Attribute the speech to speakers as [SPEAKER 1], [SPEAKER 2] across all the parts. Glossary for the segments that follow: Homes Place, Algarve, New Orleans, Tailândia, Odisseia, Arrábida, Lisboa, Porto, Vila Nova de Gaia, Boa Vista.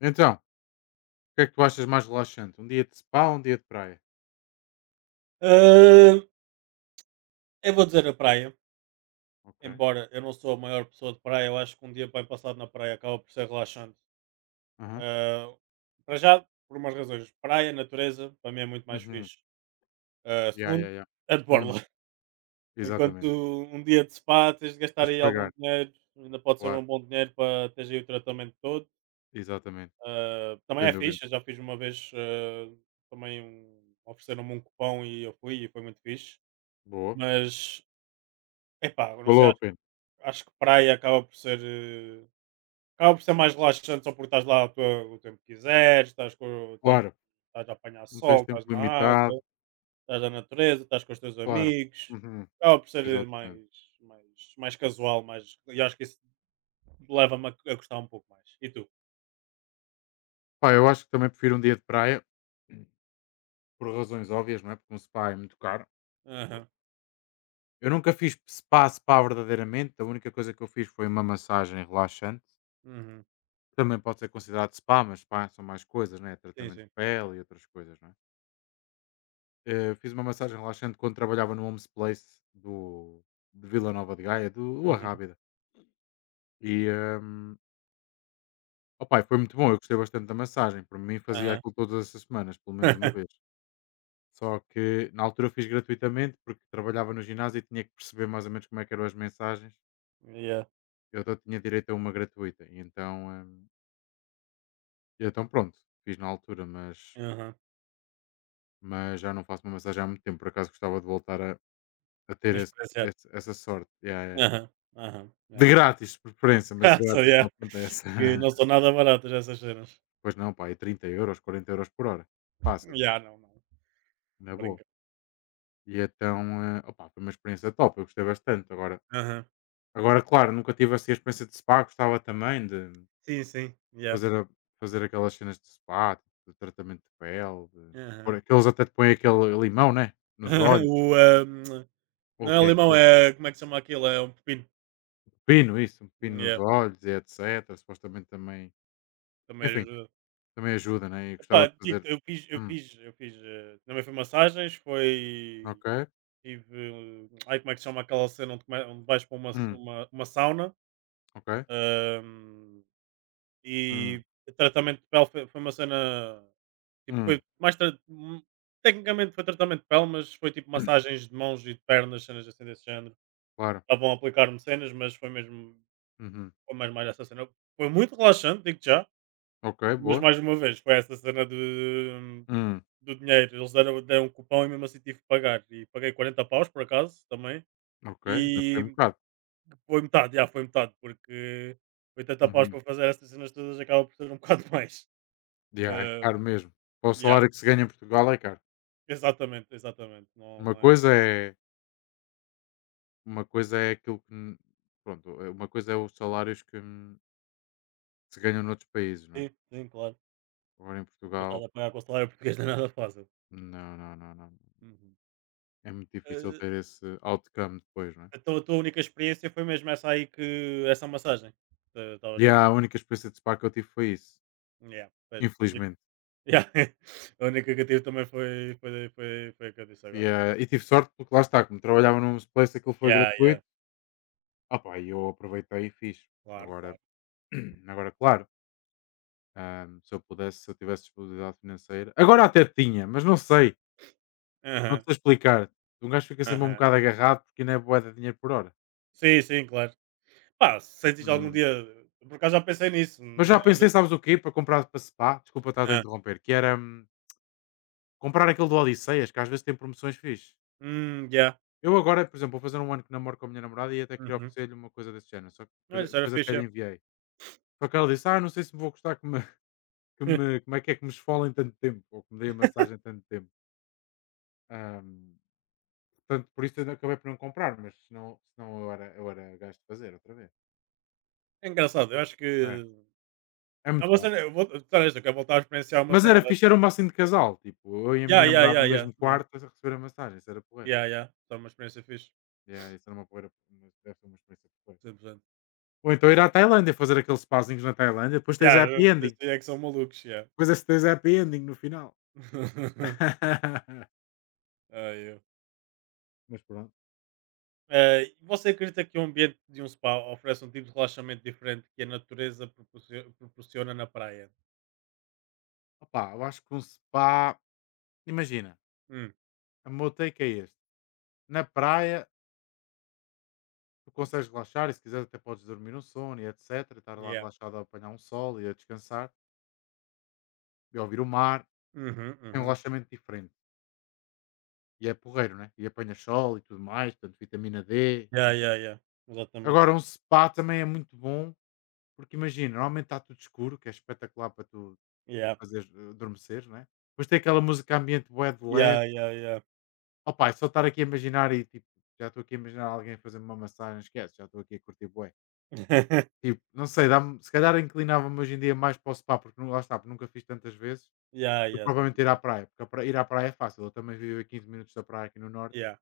[SPEAKER 1] Então, o que é que tu achas mais relaxante? Um dia de spa ou um dia de praia?
[SPEAKER 2] Ah, eu vou dizer a praia,
[SPEAKER 1] Ok.
[SPEAKER 2] embora eu não sou a maior pessoa de praia, eu acho que um dia bem passado na praia acaba por ser relaxante.
[SPEAKER 1] Aham.
[SPEAKER 2] Ah, para já, por umas razões. Praia, natureza, para mim é muito mais
[SPEAKER 1] Uhum.
[SPEAKER 2] fixe. Ah,
[SPEAKER 1] Ya,
[SPEAKER 2] segundo,
[SPEAKER 1] ya, ya.
[SPEAKER 2] a de borla.
[SPEAKER 1] Hum,
[SPEAKER 2] Enquanto
[SPEAKER 1] exatamente.
[SPEAKER 2] um dia de spa, tens de gastar
[SPEAKER 1] Tens que
[SPEAKER 2] aí algum
[SPEAKER 1] pagar,
[SPEAKER 2] dinheiro, ainda pode ser
[SPEAKER 1] claro.
[SPEAKER 2] um bom dinheiro para teres aí o tratamento todo.
[SPEAKER 1] Exatamente.
[SPEAKER 2] Ah, também
[SPEAKER 1] Sem
[SPEAKER 2] é
[SPEAKER 1] dúvida.
[SPEAKER 2] fixe, eu já fiz uma vez ah, também ofereceram-me um cupom e eu fui e foi muito fixe.
[SPEAKER 1] Boa.
[SPEAKER 2] Mas, epá, eu não
[SPEAKER 1] Valeu
[SPEAKER 2] sei,
[SPEAKER 1] a pena.
[SPEAKER 2] Acho que praia acaba por ser, eh, acaba por ser mais relaxante só porque estás lá à toa o tempo que quiseres, estás, estás,
[SPEAKER 1] Claro.
[SPEAKER 2] estás a apanhar
[SPEAKER 1] Não tens
[SPEAKER 2] sol,
[SPEAKER 1] tempo
[SPEAKER 2] estás na
[SPEAKER 1] limitado.
[SPEAKER 2] água, estás na natureza, estás com os teus
[SPEAKER 1] Claro.
[SPEAKER 2] amigos.
[SPEAKER 1] Uhum.
[SPEAKER 2] Acaba por ser eh,
[SPEAKER 1] Exatamente.
[SPEAKER 2] mais, mais casual, mais, e acho que isso leva-me a gostar um pouco mais. E tu?
[SPEAKER 1] Pá, eu acho que também prefiro um dia de praia, por razões óbvias, não é? Porque um spa é muito caro.
[SPEAKER 2] Aham,
[SPEAKER 1] Eu nunca fiz spa verdadeiramente. A única coisa que eu fiz foi uma massagem relaxante.
[SPEAKER 2] uhum,
[SPEAKER 1] Também pode ser considerado spa, mas spa são mais coisas, né?
[SPEAKER 2] Sim,
[SPEAKER 1] Tratamento de
[SPEAKER 2] sim.
[SPEAKER 1] pele e outras coisas, não é? Fiz uma massagem relaxante quando trabalhava no Homes Place de Vila Nova de Gaia, do
[SPEAKER 2] Uhum.
[SPEAKER 1] Arrábida. E, opa, e foi muito bom, eu gostei bastante da massagem. Para mim, fazia
[SPEAKER 2] Aham.
[SPEAKER 1] aquilo todas as semanas, pelo menos uma vez. Só que na altura eu fiz gratuitamente, porque trabalhava no ginásio e tinha que perceber mais ou menos como é que eram as mensagens.
[SPEAKER 2] Yeah.
[SPEAKER 1] Eu só tinha direito a uma gratuita. E então, pronto, fiz na altura,
[SPEAKER 2] Aham.
[SPEAKER 1] mas já não faço uma massagem há muito tempo. Por acaso gostava de voltar a ter
[SPEAKER 2] Experienciar.
[SPEAKER 1] essa sorte. Yeah, yeah.
[SPEAKER 2] Aham. Aham.
[SPEAKER 1] De
[SPEAKER 2] Yeah.
[SPEAKER 1] grátis, de preferência, mas
[SPEAKER 2] So,
[SPEAKER 1] grátis não
[SPEAKER 2] yeah.
[SPEAKER 1] acontece.
[SPEAKER 2] Que não são nada baratas essas cenas.
[SPEAKER 1] Pois não, pá, é 30 euros, 40 euros por hora. Fácil,
[SPEAKER 2] Yeah, não, não.
[SPEAKER 1] na boa.
[SPEAKER 2] Brinca.
[SPEAKER 1] E então, opá, foi uma experiência top, eu gostei bastante. Agora,
[SPEAKER 2] Aham.
[SPEAKER 1] agora claro, nunca tive assim a experiência de spa, gostava também de
[SPEAKER 2] Sim, sim. Yeah.
[SPEAKER 1] fazer, fazer aquelas cenas de spa, de tratamento de pele, de...
[SPEAKER 2] Aham.
[SPEAKER 1] que até te põem aquele limão, né? Nos olhos,
[SPEAKER 2] O, ah,
[SPEAKER 1] ou o
[SPEAKER 2] não
[SPEAKER 1] que
[SPEAKER 2] é
[SPEAKER 1] é
[SPEAKER 2] limão,
[SPEAKER 1] aquilo.
[SPEAKER 2] é como é que se chama aquilo? É um pepino.
[SPEAKER 1] Pino, isso, um pino nos
[SPEAKER 2] Yeah.
[SPEAKER 1] olhos e etcétera, supostamente também
[SPEAKER 2] Também
[SPEAKER 1] enfim,
[SPEAKER 2] ajuda.
[SPEAKER 1] também ajuda, né, e gostava
[SPEAKER 2] Epá,
[SPEAKER 1] de fazer.
[SPEAKER 2] digo-te, eu fiz, eu
[SPEAKER 1] hum,
[SPEAKER 2] fiz, eu fiz. Eh, também foi massagens, foi.
[SPEAKER 1] ok.
[SPEAKER 2] Tive. Eh, ai, como é que se chama aquela cena onde, onde vais para uma,
[SPEAKER 1] hum,
[SPEAKER 2] uma, uma sauna?
[SPEAKER 1] ok.
[SPEAKER 2] ahm,
[SPEAKER 1] hum,
[SPEAKER 2] e tratamento de pele foi, foi uma cena. Tipo, foi
[SPEAKER 1] hum,
[SPEAKER 2] mais. Tecnicamente foi tratamento de pele, mas foi tipo massagens de mãos e de pernas, cenas assim desse género.
[SPEAKER 1] Claro.
[SPEAKER 2] Estavam a aplicar-me cenas, mas foi mesmo
[SPEAKER 1] uhum,
[SPEAKER 2] foi mais essa cena. Foi muito relaxante, digo já,
[SPEAKER 1] ok,
[SPEAKER 2] mas
[SPEAKER 1] boa.
[SPEAKER 2] mais uma vez foi essa cena de
[SPEAKER 1] hum,
[SPEAKER 2] do dinheiro. Eles deram um cupom e mesmo assim tive que pagar. E paguei 40 paus por acaso também
[SPEAKER 1] ok, ainda foi um
[SPEAKER 2] e
[SPEAKER 1] bocado.
[SPEAKER 2] foi metade, já foi metade, porque 80 paus
[SPEAKER 1] uhum,
[SPEAKER 2] para fazer essas cenas todas acaba por ser um bocado mais.
[SPEAKER 1] yeah, é caro
[SPEAKER 2] Ahm,
[SPEAKER 1] mesmo. Para o
[SPEAKER 2] yeah,
[SPEAKER 1] salário que se ganha em Portugal é caro.
[SPEAKER 2] exatamente, exatamente. Não,
[SPEAKER 1] Uma
[SPEAKER 2] não é.
[SPEAKER 1] coisa é uma coisa é aquilo que n pronto, uma coisa é os salários que se ganham noutros países, não é?
[SPEAKER 2] Sim, sim, claro.
[SPEAKER 1] Agora em
[SPEAKER 2] Depois estás
[SPEAKER 1] Portugal,
[SPEAKER 2] a pagar com o salário português não é nada fácil.
[SPEAKER 1] não,
[SPEAKER 2] Uhum.
[SPEAKER 1] é muito difícil
[SPEAKER 2] Eh,
[SPEAKER 1] ter esse outcome depois, não é?
[SPEAKER 2] então a tua única experiência foi mesmo essa aí que essa massagem. Eh, estavas
[SPEAKER 1] E
[SPEAKER 2] a dizer.
[SPEAKER 1] a única experiência de spa que eu tive foi isso,
[SPEAKER 2] Yeah, pois.
[SPEAKER 1] infelizmente.
[SPEAKER 2] Yeah. A única que eu tive também foi, foi, foi, foi a que eu disse agora.
[SPEAKER 1] Yeah, e tive sorte porque lá está, como trabalhava num place, aquilo foi
[SPEAKER 2] Yeah, yeah.
[SPEAKER 1] gratuito. Opa, e eu aproveitei e fiz.
[SPEAKER 2] Claro,
[SPEAKER 1] Agora,
[SPEAKER 2] claro.
[SPEAKER 1] agora claro, se eu pudesse, se eu tivesse disponibilidade financeira. Agora até tinha, mas não sei, não te
[SPEAKER 2] Aham,
[SPEAKER 1] sei explicar. Um gajo fica sempre um
[SPEAKER 2] aham.
[SPEAKER 1] bocado agarrado porque não é boa de dinheiro por hora.
[SPEAKER 2] Sim, sim, claro. Pá, se sentes algum
[SPEAKER 1] Hum.
[SPEAKER 2] dia. Por acaso já pensei nisso.
[SPEAKER 1] Mas já pensei, sabes o quê? Para comprar para spa, desculpa estar a
[SPEAKER 2] Ah.
[SPEAKER 1] interromper, que era comprar aquele do Odisseias, que às vezes tem promoções fixe.
[SPEAKER 2] Yeah.
[SPEAKER 1] Eu agora, por exemplo, vou fazer um ano que namoro com a minha namorada e até queria
[SPEAKER 2] Uhum.
[SPEAKER 1] oferecer-lhe uma coisa desse género, só que
[SPEAKER 2] Olha, isso era
[SPEAKER 1] depois até
[SPEAKER 2] fixe.
[SPEAKER 1] lhe
[SPEAKER 2] É.
[SPEAKER 1] enviei. Só que ela disse: Ah, não sei se me vou gostar que me, que me, como é que me esfolem tanto tempo, ou que me deem a massagem tanto tempo. Ahm, Portanto, por isso eu acabei por não comprar, mas senão eu era gajo de fazer outra vez.
[SPEAKER 2] É engraçado, eu acho que.
[SPEAKER 1] É, é
[SPEAKER 2] É
[SPEAKER 1] muito
[SPEAKER 2] uma
[SPEAKER 1] bom.
[SPEAKER 2] cena, eu vou estar eu quero voltar a experienciar uma
[SPEAKER 1] Mas
[SPEAKER 2] cena
[SPEAKER 1] era fixe,
[SPEAKER 2] dessas.
[SPEAKER 1] era um massinho de casal, tipo, eu e a minha
[SPEAKER 2] Yeah, yeah,
[SPEAKER 1] namorada no
[SPEAKER 2] yeah, yeah.
[SPEAKER 1] mesmo
[SPEAKER 2] Yeah,
[SPEAKER 1] quarto a receber a massagem, isso era porreiro.
[SPEAKER 2] yeah, yeah. Foi uma experiência fixe.
[SPEAKER 1] Yeah, isso era uma porreira, deve ser uma experiência porreira.
[SPEAKER 2] 100%.
[SPEAKER 1] Ou então ir à Tailândia, fazer aqueles spazinhos na Tailândia, depois tens a
[SPEAKER 2] Yeah,
[SPEAKER 1] happy
[SPEAKER 2] esses
[SPEAKER 1] ending.
[SPEAKER 2] é que são malucos, yeah.
[SPEAKER 1] Mas esse 2 happy ending no final.
[SPEAKER 2] Ai, eu.
[SPEAKER 1] Mas pronto.
[SPEAKER 2] Eh, você acredita que o ambiente de um spa oferece um tipo de relaxamento diferente que a natureza proporciona na praia?
[SPEAKER 1] Opa eu acho que um spa imagina,
[SPEAKER 2] Hum,
[SPEAKER 1] o meu take é este: na praia, tu consegues relaxar e se quiseres até podes dormir um sono e etcétera, estar lá
[SPEAKER 2] yeah.
[SPEAKER 1] relaxado a apanhar um sol e a descansar e a ouvir o mar,
[SPEAKER 2] Uhum,
[SPEAKER 1] é um
[SPEAKER 2] uhum.
[SPEAKER 1] relaxamento diferente e é porreiro, né, e apanhas sol e tudo mais, portanto vitamina D,
[SPEAKER 2] Yeah,
[SPEAKER 1] enfim.
[SPEAKER 2] yeah, yeah. Exatamente.
[SPEAKER 1] Agora um spa também é muito bom, porque imagina, normalmente está tudo escuro, que é espetacular para tu
[SPEAKER 2] Yeah.
[SPEAKER 1] fazeres adormeceres, né é? Tem aquela música ambiente bué de leve.
[SPEAKER 2] Yeah, yeah, yeah.
[SPEAKER 1] Opa, é só estar aqui a imaginar e tipo, já estou aqui a imaginar alguém a fazer-me uma massagem, esquece, já estou aqui a curtir bué. Tipo, não sei, dá-me, se calhar inclinava-me hoje em dia mais para o spa, porque lá está, porque nunca fiz tantas vezes,
[SPEAKER 2] yeah,
[SPEAKER 1] do que
[SPEAKER 2] yeah, sem
[SPEAKER 1] provavelmente ir à
[SPEAKER 2] dúvida.
[SPEAKER 1] praia, porque a ir à praia é fácil, eu também vivo a 15 minutos da praia aqui no norte,
[SPEAKER 2] Yeah.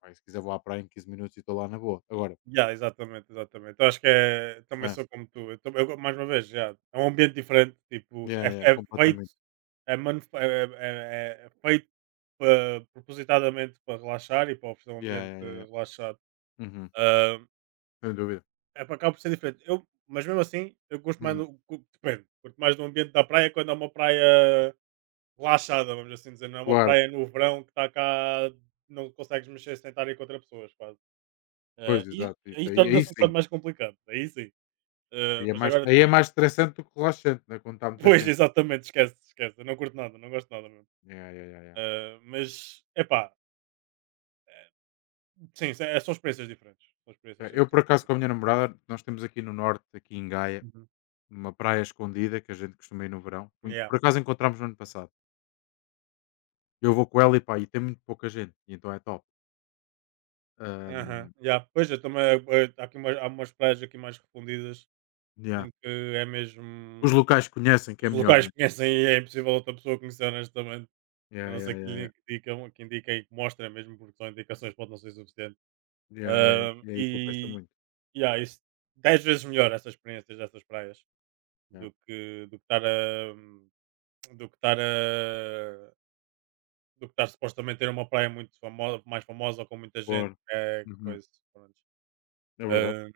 [SPEAKER 1] pá, e se quiser vou à praia em 15 minutos e estou lá na boa. Agora,
[SPEAKER 2] Ya, exatamente, exatamente. Eu acho que é também
[SPEAKER 1] é,
[SPEAKER 2] sou como tu. Eu também, mais uma vez, já, é um ambiente diferente, tipo,
[SPEAKER 1] yeah,
[SPEAKER 2] é,
[SPEAKER 1] yeah,
[SPEAKER 2] é feito,
[SPEAKER 1] completamente,
[SPEAKER 2] é, manuf- é, é- é feito propositadamente para relaxar e para oferecer um
[SPEAKER 1] yeah,
[SPEAKER 2] ambiente
[SPEAKER 1] yeah, yeah, yeah.
[SPEAKER 2] relaxado.
[SPEAKER 1] Uhum,
[SPEAKER 2] Ah,
[SPEAKER 1] sem dúvida.
[SPEAKER 2] é para cá por ser diferente. Eu, mas mesmo assim, eu gosto mais
[SPEAKER 1] Hum,
[SPEAKER 2] do. Depende, curto mais do ambiente da praia quando é uma praia relaxada, vamos assim dizer, não é uma
[SPEAKER 1] claro,
[SPEAKER 2] praia no verão que está cá, não consegues mexer sem estar aí com outras pessoas, quase.
[SPEAKER 1] pois,
[SPEAKER 2] Ah, e
[SPEAKER 1] exato, isso
[SPEAKER 2] aí
[SPEAKER 1] aí, aí
[SPEAKER 2] torna-se um bocado
[SPEAKER 1] sim,
[SPEAKER 2] mais complicado, aí sim. Ah, mas agora,
[SPEAKER 1] aí é
[SPEAKER 2] tipo,
[SPEAKER 1] mais estressante do que relaxante, né, quando está muita
[SPEAKER 2] pois,
[SPEAKER 1] gente.
[SPEAKER 2] exatamente, esquece, esquece. Eu não curto nada, não gosto nada mesmo.
[SPEAKER 1] Yeah, yeah, yeah, yeah.
[SPEAKER 2] Ah, mas, epá, eh, sim, eh, são experiências diferentes. São experiências
[SPEAKER 1] Eu, por
[SPEAKER 2] 100%
[SPEAKER 1] acaso, com a
[SPEAKER 2] diferentes.
[SPEAKER 1] minha namorada, nós temos aqui no norte, aqui em Gaia,
[SPEAKER 2] Uhum.
[SPEAKER 1] uma praia escondida que a gente costuma ir no verão.
[SPEAKER 2] Yeah.
[SPEAKER 1] Por acaso encontramos no ano passado. Eu vou com ela e pá, e tem muito pouca gente, e então é top.
[SPEAKER 2] Aham,
[SPEAKER 1] Ahm,
[SPEAKER 2] yeah. Pois, eu também, eh, há, aqui umas, há umas praias aqui mais refundidas
[SPEAKER 1] yeah.
[SPEAKER 2] em que é
[SPEAKER 1] Os
[SPEAKER 2] mesmo,
[SPEAKER 1] locais conhecem que é
[SPEAKER 2] os
[SPEAKER 1] melhor,
[SPEAKER 2] locais
[SPEAKER 1] né?
[SPEAKER 2] conhecem e é impossível outra pessoa conhecer honestamente. A
[SPEAKER 1] Yeah,
[SPEAKER 2] não
[SPEAKER 1] yeah,
[SPEAKER 2] ser que
[SPEAKER 1] yeah, yeah.
[SPEAKER 2] lhe indicam, que indiquem, e que mostrem mesmo, porque são indicações pode não ser suficiente.
[SPEAKER 1] Yeah, yeah, yeah.
[SPEAKER 2] Ah,
[SPEAKER 1] E aí compensa
[SPEAKER 2] e,
[SPEAKER 1] muito.
[SPEAKER 2] yeah, isso, 10 vezes melhor essas experiências dessas praias.
[SPEAKER 1] Yeah.
[SPEAKER 2] do que estar a do que estar a do que estar supostamente ter uma praia muito famosa, mais famosa ou com muita gente,
[SPEAKER 1] Claro.
[SPEAKER 2] é
[SPEAKER 1] Uhum.
[SPEAKER 2] coisa, pronto.
[SPEAKER 1] É verdade.
[SPEAKER 2] Hum,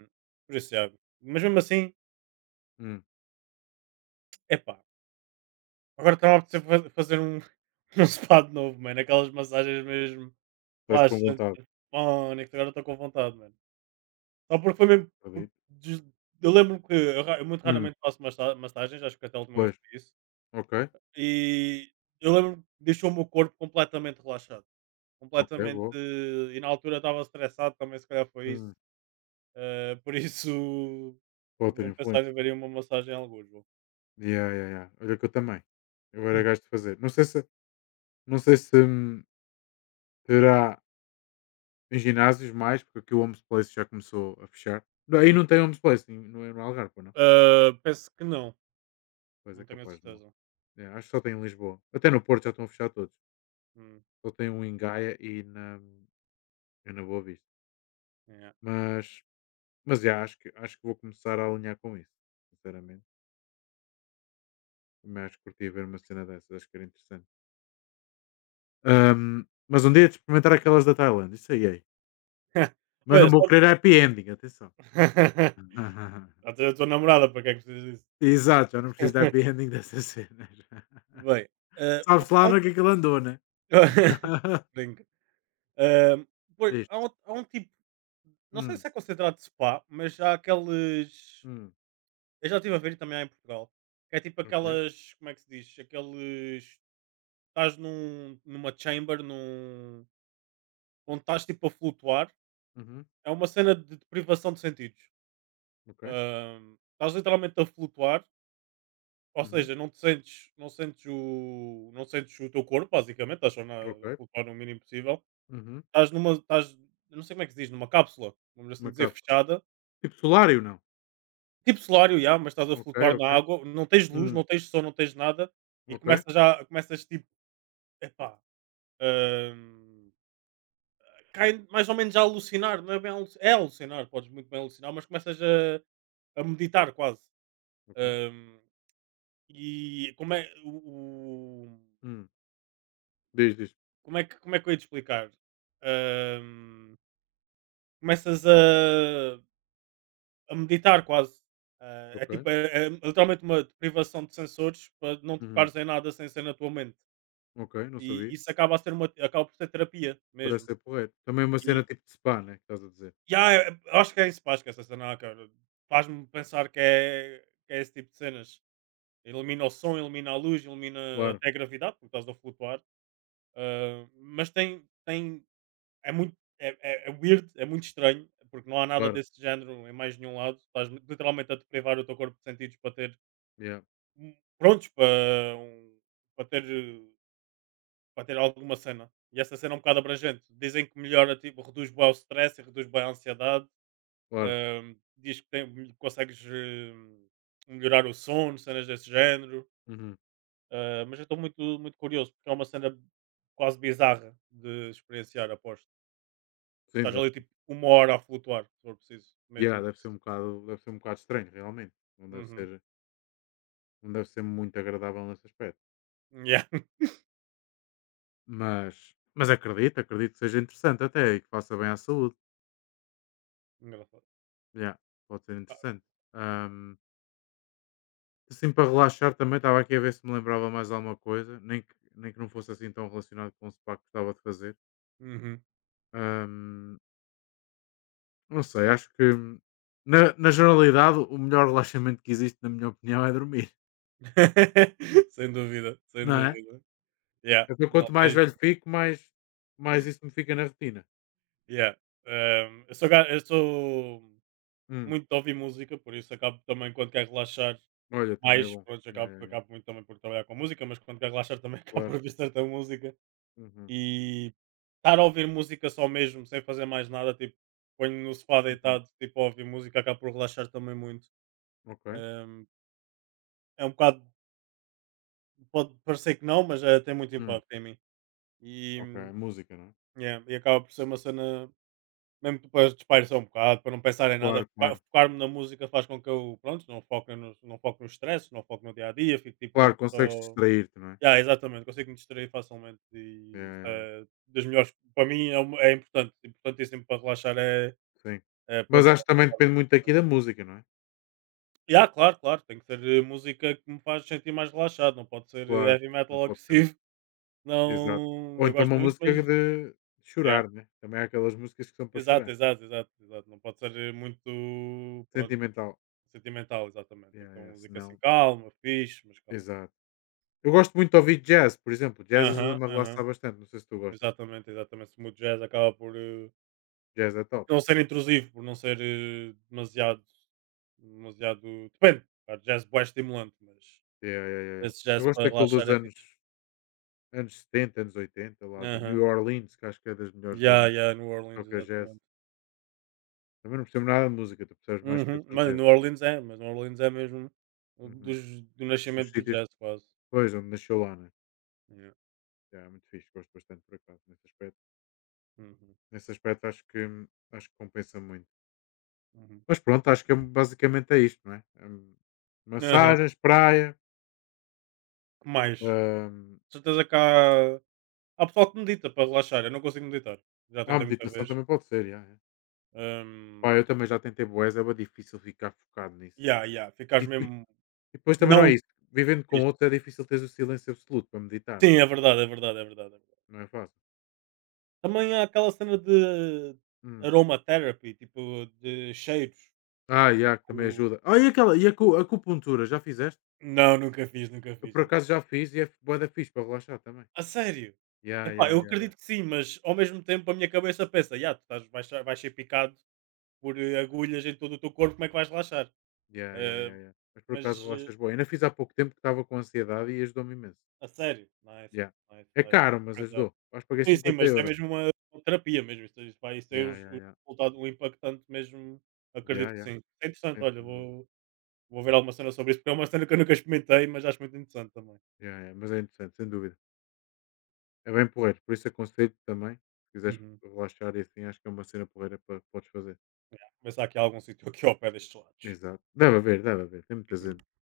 [SPEAKER 2] por isso, já. Mas mesmo assim,
[SPEAKER 1] Hum.
[SPEAKER 2] epá, agora está a apetecer fazer um, um spa de novo, mano, aquelas massagens mesmo
[SPEAKER 1] Estás com
[SPEAKER 2] relaxantes,
[SPEAKER 1] vontade,
[SPEAKER 2] mano, que agora estou com vontade, mano. Só porque foi mesmo, porque
[SPEAKER 1] acredito.
[SPEAKER 2] eu lembro-me que eu muito
[SPEAKER 1] Hum.
[SPEAKER 2] raramente faço massagens, acho que até a última vez
[SPEAKER 1] Pois.
[SPEAKER 2] foi isso.
[SPEAKER 1] Ok,
[SPEAKER 2] E eu lembro que deixou o meu corpo completamente relaxado.
[SPEAKER 1] ok,
[SPEAKER 2] Completamente
[SPEAKER 1] boa.
[SPEAKER 2] eh, e na altura estava estressado também, se calhar foi isso.
[SPEAKER 1] Hum.
[SPEAKER 2] Eh, por isso,
[SPEAKER 1] Pode ter
[SPEAKER 2] também pensar em
[SPEAKER 1] influência.
[SPEAKER 2] haveria uma massagem em algures.
[SPEAKER 1] Yeah, yeah, yeah. Olha que eu também. Eu era gajo de fazer. Não sei se. Não sei se. Terá em ginásios mais, porque aqui o Homes Place já começou a fechar. Não, aí
[SPEAKER 2] Hum,
[SPEAKER 1] não tem Homes Place, não é no Algarve, pois não?
[SPEAKER 2] ah, penso que não,
[SPEAKER 1] Pois é
[SPEAKER 2] não tenho a
[SPEAKER 1] capaz, não.
[SPEAKER 2] certeza.
[SPEAKER 1] É, acho que só tem em Lisboa. Até no Porto já estão a fechar todos.
[SPEAKER 2] Hum,
[SPEAKER 1] Só tem um em e na Boa Vista.
[SPEAKER 2] yeah.
[SPEAKER 1] Mas, mas já, acho que vou começar a alinhar com isso, sinceramente. Também acho que curti ver uma cena dessas, acho que era interessante. Mas um dia de experimentar aquelas da Tailândia, isso aí é. Mas
[SPEAKER 2] Olha,
[SPEAKER 1] não vou
[SPEAKER 2] só.
[SPEAKER 1] querer happy ending, atenção.
[SPEAKER 2] Já tens a tua namorada, para que é que precisas disso?
[SPEAKER 1] Exato, já não preciso de happy ending dessa cena.
[SPEAKER 2] Bem, ah,
[SPEAKER 1] Sabes lá
[SPEAKER 2] há um.
[SPEAKER 1] no que é que ele andou, né?
[SPEAKER 2] Brinca. Ah, pois,
[SPEAKER 1] Diz.
[SPEAKER 2] há um tipo. Não sei
[SPEAKER 1] Hum,
[SPEAKER 2] se é considerado spa, mas há aqueles.
[SPEAKER 1] hum,
[SPEAKER 2] Eu já estive a ver e também há em Portugal. Que é tipo
[SPEAKER 1] ok.
[SPEAKER 2] aquelas. Como é que se diz? Aqueles. Estás num, numa chamber, num, onde estás tipo a flutuar.
[SPEAKER 1] Uhum,
[SPEAKER 2] É uma cena de privação de sentidos.
[SPEAKER 1] ok.
[SPEAKER 2] Estás literalmente a flutuar, ou
[SPEAKER 1] Uhum,
[SPEAKER 2] seja, não te sentes, não sentes, não sentes o teu corpo, basicamente. Estás só na, a
[SPEAKER 1] ok.
[SPEAKER 2] flutuar no mínimo possível.
[SPEAKER 1] Uhum,
[SPEAKER 2] Estás numa. Estás, eu não sei como é que se diz, numa cápsula, vamos assim
[SPEAKER 1] uma
[SPEAKER 2] dizer,
[SPEAKER 1] cápsula.
[SPEAKER 2] fechada.
[SPEAKER 1] Tipo solário, não?
[SPEAKER 2] Tipo solário, já mas estás a
[SPEAKER 1] Ok,
[SPEAKER 2] flutuar
[SPEAKER 1] ok.
[SPEAKER 2] na água, não tens luz,
[SPEAKER 1] Hum,
[SPEAKER 2] não tens som, não tens nada e
[SPEAKER 1] ok,
[SPEAKER 2] começas já começas tipo, epá, hum, cai mais ou menos a alucinar, não é bem aluci é alucinar, podes muito bem alucinar, mas começas a meditar quase.
[SPEAKER 1] ok.
[SPEAKER 2] Hum, e como é o
[SPEAKER 1] Hum, diz, diz.
[SPEAKER 2] como é que eu ia te explicar? Hum, começas a meditar quase. Ah, é
[SPEAKER 1] Ok.
[SPEAKER 2] tipo, é literalmente uma privação de sensores para não te
[SPEAKER 1] Uhum,
[SPEAKER 2] focares em nada sem ser na tua mente.
[SPEAKER 1] ok, não
[SPEAKER 2] E
[SPEAKER 1] sabia.
[SPEAKER 2] isso acaba a ser uma acaba por ser terapia
[SPEAKER 1] Parece
[SPEAKER 2] mesmo.
[SPEAKER 1] ser porreiro. Também uma cena
[SPEAKER 2] E
[SPEAKER 1] tipo de spa, né? Que estás a dizer.
[SPEAKER 2] yeah, acho que é isso, pá, esquece essa cena, ah, cara. Faz-me pensar que é esse tipo de cenas. Elimina o som, elimina a luz, elimina
[SPEAKER 1] Claro,
[SPEAKER 2] até a gravidade, porque estás a flutuar. Ah, mas tem, tem, é muito, é weird, é muito estranho, porque não há nada
[SPEAKER 1] claro.
[SPEAKER 2] desse género em mais nenhum lado. Estás literalmente a te privar o teu corpo de sentidos para ter,
[SPEAKER 1] Yeah,
[SPEAKER 2] prontos, para, para ter Para ter alguma cena. E essa cena é um bocado abrangente. Dizem que melhora, tipo, reduz bem o stress e reduz bem a ansiedade.
[SPEAKER 1] claro.
[SPEAKER 2] Diz que tem, consegues melhorar o sono, cenas desse género.
[SPEAKER 1] Uhum.
[SPEAKER 2] Ah, mas eu estou muito, muito curioso, porque é uma cena quase bizarra de experienciar, aposto.
[SPEAKER 1] Sim,
[SPEAKER 2] Estás
[SPEAKER 1] deve
[SPEAKER 2] ali,
[SPEAKER 1] ser.
[SPEAKER 2] tipo, uma hora a flutuar, se for preciso.
[SPEAKER 1] Yeah,
[SPEAKER 2] Mesmo.
[SPEAKER 1] deve ser um bocado, deve ser um bocado estranho, realmente. Não deve
[SPEAKER 2] Uhum.
[SPEAKER 1] ser, não deve ser muito agradável nesse aspecto.
[SPEAKER 2] Yeah.
[SPEAKER 1] Mas acredito, acredito que seja interessante até e que faça bem à saúde.
[SPEAKER 2] Engraçado.
[SPEAKER 1] Yeah, pode ser interessante. Ahm, assim, para relaxar também, estava aqui a ver se me lembrava mais alguma coisa, nem que não fosse assim tão relacionado com o spa que gostava de fazer.
[SPEAKER 2] Uhum.
[SPEAKER 1] Ahm, não sei, acho que na, na generalidade o melhor relaxamento que existe, na minha opinião, é dormir,
[SPEAKER 2] Sem dúvida, sem
[SPEAKER 1] não é?
[SPEAKER 2] dúvida. Yeah.
[SPEAKER 1] Então,
[SPEAKER 2] Não
[SPEAKER 1] quanto mais
[SPEAKER 2] tens.
[SPEAKER 1] velho fico, mais isso me fica na retina.
[SPEAKER 2] Yeah. Eu sou. Eu sou
[SPEAKER 1] Hum,
[SPEAKER 2] muito de ouvir música, por isso acabo também quando quero relaxar
[SPEAKER 1] olha, também é
[SPEAKER 2] mais,
[SPEAKER 1] bom.
[SPEAKER 2] pronto,
[SPEAKER 1] Yeah,
[SPEAKER 2] acabo,
[SPEAKER 1] yeah, yeah.
[SPEAKER 2] acabo muito também por trabalhar com música, mas quando quero relaxar também acabo por
[SPEAKER 1] Claro.
[SPEAKER 2] ouvir certa música
[SPEAKER 1] Uhum,
[SPEAKER 2] e estar a ouvir música só mesmo, sem fazer mais nada, tipo, ponho no sofá
[SPEAKER 1] uhum.
[SPEAKER 2] deitado, tipo, a ouvir música, acabo por relaxar também muito.
[SPEAKER 1] Ok.
[SPEAKER 2] Ahm, é um bocado, pode parecer que não, mas eh, tem muito
[SPEAKER 1] Hum.
[SPEAKER 2] impacto em mim. E,
[SPEAKER 1] Ok, música, não é?
[SPEAKER 2] yeah, e acaba por ser uma cena mesmo para espairecer um bocado, para não pensar em nada,
[SPEAKER 1] Claro, claro.
[SPEAKER 2] focar-me na música faz com que eu, pronto, não foque no, não foque no stress, não foque no dia a dia, fico tipo
[SPEAKER 1] Claro,
[SPEAKER 2] mesmo
[SPEAKER 1] consegues
[SPEAKER 2] só.
[SPEAKER 1] distrair-te, não é?
[SPEAKER 2] Yeah, exatamente, consigo me distrair facilmente e isso
[SPEAKER 1] É,
[SPEAKER 2] é das melhores. Para mim é, é importante, importantíssimo para relaxar é,
[SPEAKER 1] sim.
[SPEAKER 2] é
[SPEAKER 1] Mas
[SPEAKER 2] pronto. Já,
[SPEAKER 1] acho que também
[SPEAKER 2] focar-me.
[SPEAKER 1] depende muito aqui da música, não é?
[SPEAKER 2] Yeah, claro, claro, tem que ser eh, música que me faz sentir mais relaxado, não pode ser eh,
[SPEAKER 1] Claro,
[SPEAKER 2] heavy
[SPEAKER 1] não
[SPEAKER 2] metal
[SPEAKER 1] pode ser assim.
[SPEAKER 2] agressivo,
[SPEAKER 1] Exato.
[SPEAKER 2] não.
[SPEAKER 1] Ou
[SPEAKER 2] Eu
[SPEAKER 1] então
[SPEAKER 2] gosto
[SPEAKER 1] uma
[SPEAKER 2] muito,
[SPEAKER 1] música
[SPEAKER 2] mas.
[SPEAKER 1] de
[SPEAKER 2] Yeah,
[SPEAKER 1] chorar, né? Também há aquelas músicas que são para
[SPEAKER 2] exato,
[SPEAKER 1] chorar.
[SPEAKER 2] exato, exato, exato, não pode ser eh, muito. Pronto.
[SPEAKER 1] Sentimental.
[SPEAKER 2] Sentimental, exatamente. Tem
[SPEAKER 1] Yeah,
[SPEAKER 2] que ter
[SPEAKER 1] yeah,
[SPEAKER 2] uma música assim
[SPEAKER 1] senão.
[SPEAKER 2] calma, fixe, mas calma.
[SPEAKER 1] Exato. Eu gosto muito de ouvir jazz, por exemplo. Jazz
[SPEAKER 2] Aham,
[SPEAKER 1] ajuda-me a
[SPEAKER 2] aham.
[SPEAKER 1] relaxar bastante. Não sei se tu gostas.
[SPEAKER 2] Exatamente, exatamente. Se O smooth jazz acaba por eh,
[SPEAKER 1] Jazz é top.
[SPEAKER 2] não ser intrusivo, por não ser eh, demasiado. Demasiado. Depende. Há jazz bué estimulante, mas
[SPEAKER 1] Yeah, yeah, yeah. Yeah.
[SPEAKER 2] esse
[SPEAKER 1] Eu
[SPEAKER 2] jazz
[SPEAKER 1] gosto
[SPEAKER 2] para
[SPEAKER 1] daquele dos
[SPEAKER 2] relaxar é fixe.
[SPEAKER 1] anos 70, anos 80, lá de
[SPEAKER 2] Aham.
[SPEAKER 1] New Orleans, que acho que é das melhores
[SPEAKER 2] Yeah,
[SPEAKER 1] zonas
[SPEAKER 2] yeah, New
[SPEAKER 1] que
[SPEAKER 2] Orleans,
[SPEAKER 1] toca jazz.
[SPEAKER 2] exatamente.
[SPEAKER 1] Também não percebo nada de música, tu percebes mais que eu
[SPEAKER 2] Uhum.
[SPEAKER 1] de
[SPEAKER 2] Mano,
[SPEAKER 1] certeza.
[SPEAKER 2] New Orleans é, mas New Orleans é mesmo
[SPEAKER 1] Uhum.
[SPEAKER 2] do
[SPEAKER 1] Os
[SPEAKER 2] nascimento do
[SPEAKER 1] sítios,
[SPEAKER 2] jazz, quase.
[SPEAKER 1] pois, onde nasceu lá, né?
[SPEAKER 2] Yeah.
[SPEAKER 1] Já, é muito fixe, gosto bastante por acaso nesse aspecto.
[SPEAKER 2] Uhum.
[SPEAKER 1] Nesse aspecto acho que compensa muito.
[SPEAKER 2] Uhum.
[SPEAKER 1] Mas pronto, acho que basicamente é isto, não é?
[SPEAKER 2] Aham.
[SPEAKER 1] Massagens, praia,
[SPEAKER 2] Que mais?
[SPEAKER 1] hum,
[SPEAKER 2] Com certeza cá. Há pessoal que medita para relaxar, eu não consigo meditar. Já
[SPEAKER 1] ah, a
[SPEAKER 2] tentei muita
[SPEAKER 1] meditação
[SPEAKER 2] vez.
[SPEAKER 1] também pode ser, já, é. Pá,
[SPEAKER 2] Hum,
[SPEAKER 1] eu também já tentei boés, é bué difícil ficar focado nisso.
[SPEAKER 2] yeah, yeah,
[SPEAKER 1] E,
[SPEAKER 2] ficares
[SPEAKER 1] e- e
[SPEAKER 2] mesmo
[SPEAKER 1] depois também não é
[SPEAKER 2] não
[SPEAKER 1] isso. Vivendo com
[SPEAKER 2] fixe.
[SPEAKER 1] outros é difícil teres o silêncio absoluto para meditar,
[SPEAKER 2] Sim,
[SPEAKER 1] né?
[SPEAKER 2] é verdade, é verdade, é verdade, é verdade.
[SPEAKER 1] Não é fácil.
[SPEAKER 2] Também há aquela cena de
[SPEAKER 1] Hum.
[SPEAKER 2] aromatherapy, tipo de cheiros.
[SPEAKER 1] Ah, já, que também
[SPEAKER 2] O-
[SPEAKER 1] ajuda. Ah, e aquela, acupuntura, já fizeste?
[SPEAKER 2] Não, nunca fiz, nunca
[SPEAKER 1] Eu
[SPEAKER 2] fiz,
[SPEAKER 1] por
[SPEAKER 2] nunca
[SPEAKER 1] acaso
[SPEAKER 2] fiz.
[SPEAKER 1] já fiz e é bué da fixe para relaxar também.
[SPEAKER 2] A sério?
[SPEAKER 1] Ya, ya,
[SPEAKER 2] Epá, eu
[SPEAKER 1] ya.
[SPEAKER 2] acredito que sim, mas ao mesmo tempo a minha cabeça pensa, já tu estás, vais ser picado por eh, agulhas em todo o teu corpo, como é que vais relaxar?
[SPEAKER 1] Ya, ya,
[SPEAKER 2] Eh,
[SPEAKER 1] ya, ya. Mas por acaso
[SPEAKER 2] mas eh,
[SPEAKER 1] relaxas bué. Ainda fiz há pouco tempo que estava com ansiedade e ajudou-me imenso.
[SPEAKER 2] a sério, nice,
[SPEAKER 1] Ya.
[SPEAKER 2] nice,
[SPEAKER 1] É
[SPEAKER 2] nice. Tenho
[SPEAKER 1] caro,
[SPEAKER 2] que
[SPEAKER 1] mas
[SPEAKER 2] experimentar.
[SPEAKER 1] ajudou. Acho que paguei
[SPEAKER 2] Sim, sim,
[SPEAKER 1] 50
[SPEAKER 2] mas isto é
[SPEAKER 1] euros.
[SPEAKER 2] mesmo uma terapia mesmo, isto vai ser
[SPEAKER 1] Ya,
[SPEAKER 2] os
[SPEAKER 1] ya,
[SPEAKER 2] o
[SPEAKER 1] ya.
[SPEAKER 2] resultado, um impactante mesmo,
[SPEAKER 1] Ya,
[SPEAKER 2] acredito que
[SPEAKER 1] ya.
[SPEAKER 2] sim. É interessante,
[SPEAKER 1] Sem
[SPEAKER 2] olha,
[SPEAKER 1] dúvida.
[SPEAKER 2] vou ver alguma cena sobre isso, porque é uma cena que eu nunca experimentei, mas acho muito interessante também.
[SPEAKER 1] Ya, ya. Mas é interessante, sem dúvida. É bem porreiro. Por isso aconselho também. Se quiseres
[SPEAKER 2] Uhum.
[SPEAKER 1] relaxar e assim, acho que é uma cena porreira para podes fazer.
[SPEAKER 2] Pensar que há algum sítio aqui ao pé destes lados.
[SPEAKER 1] Exato. Deve haver, deve haver. Tem muita
[SPEAKER 2] Uhum.
[SPEAKER 1] gente.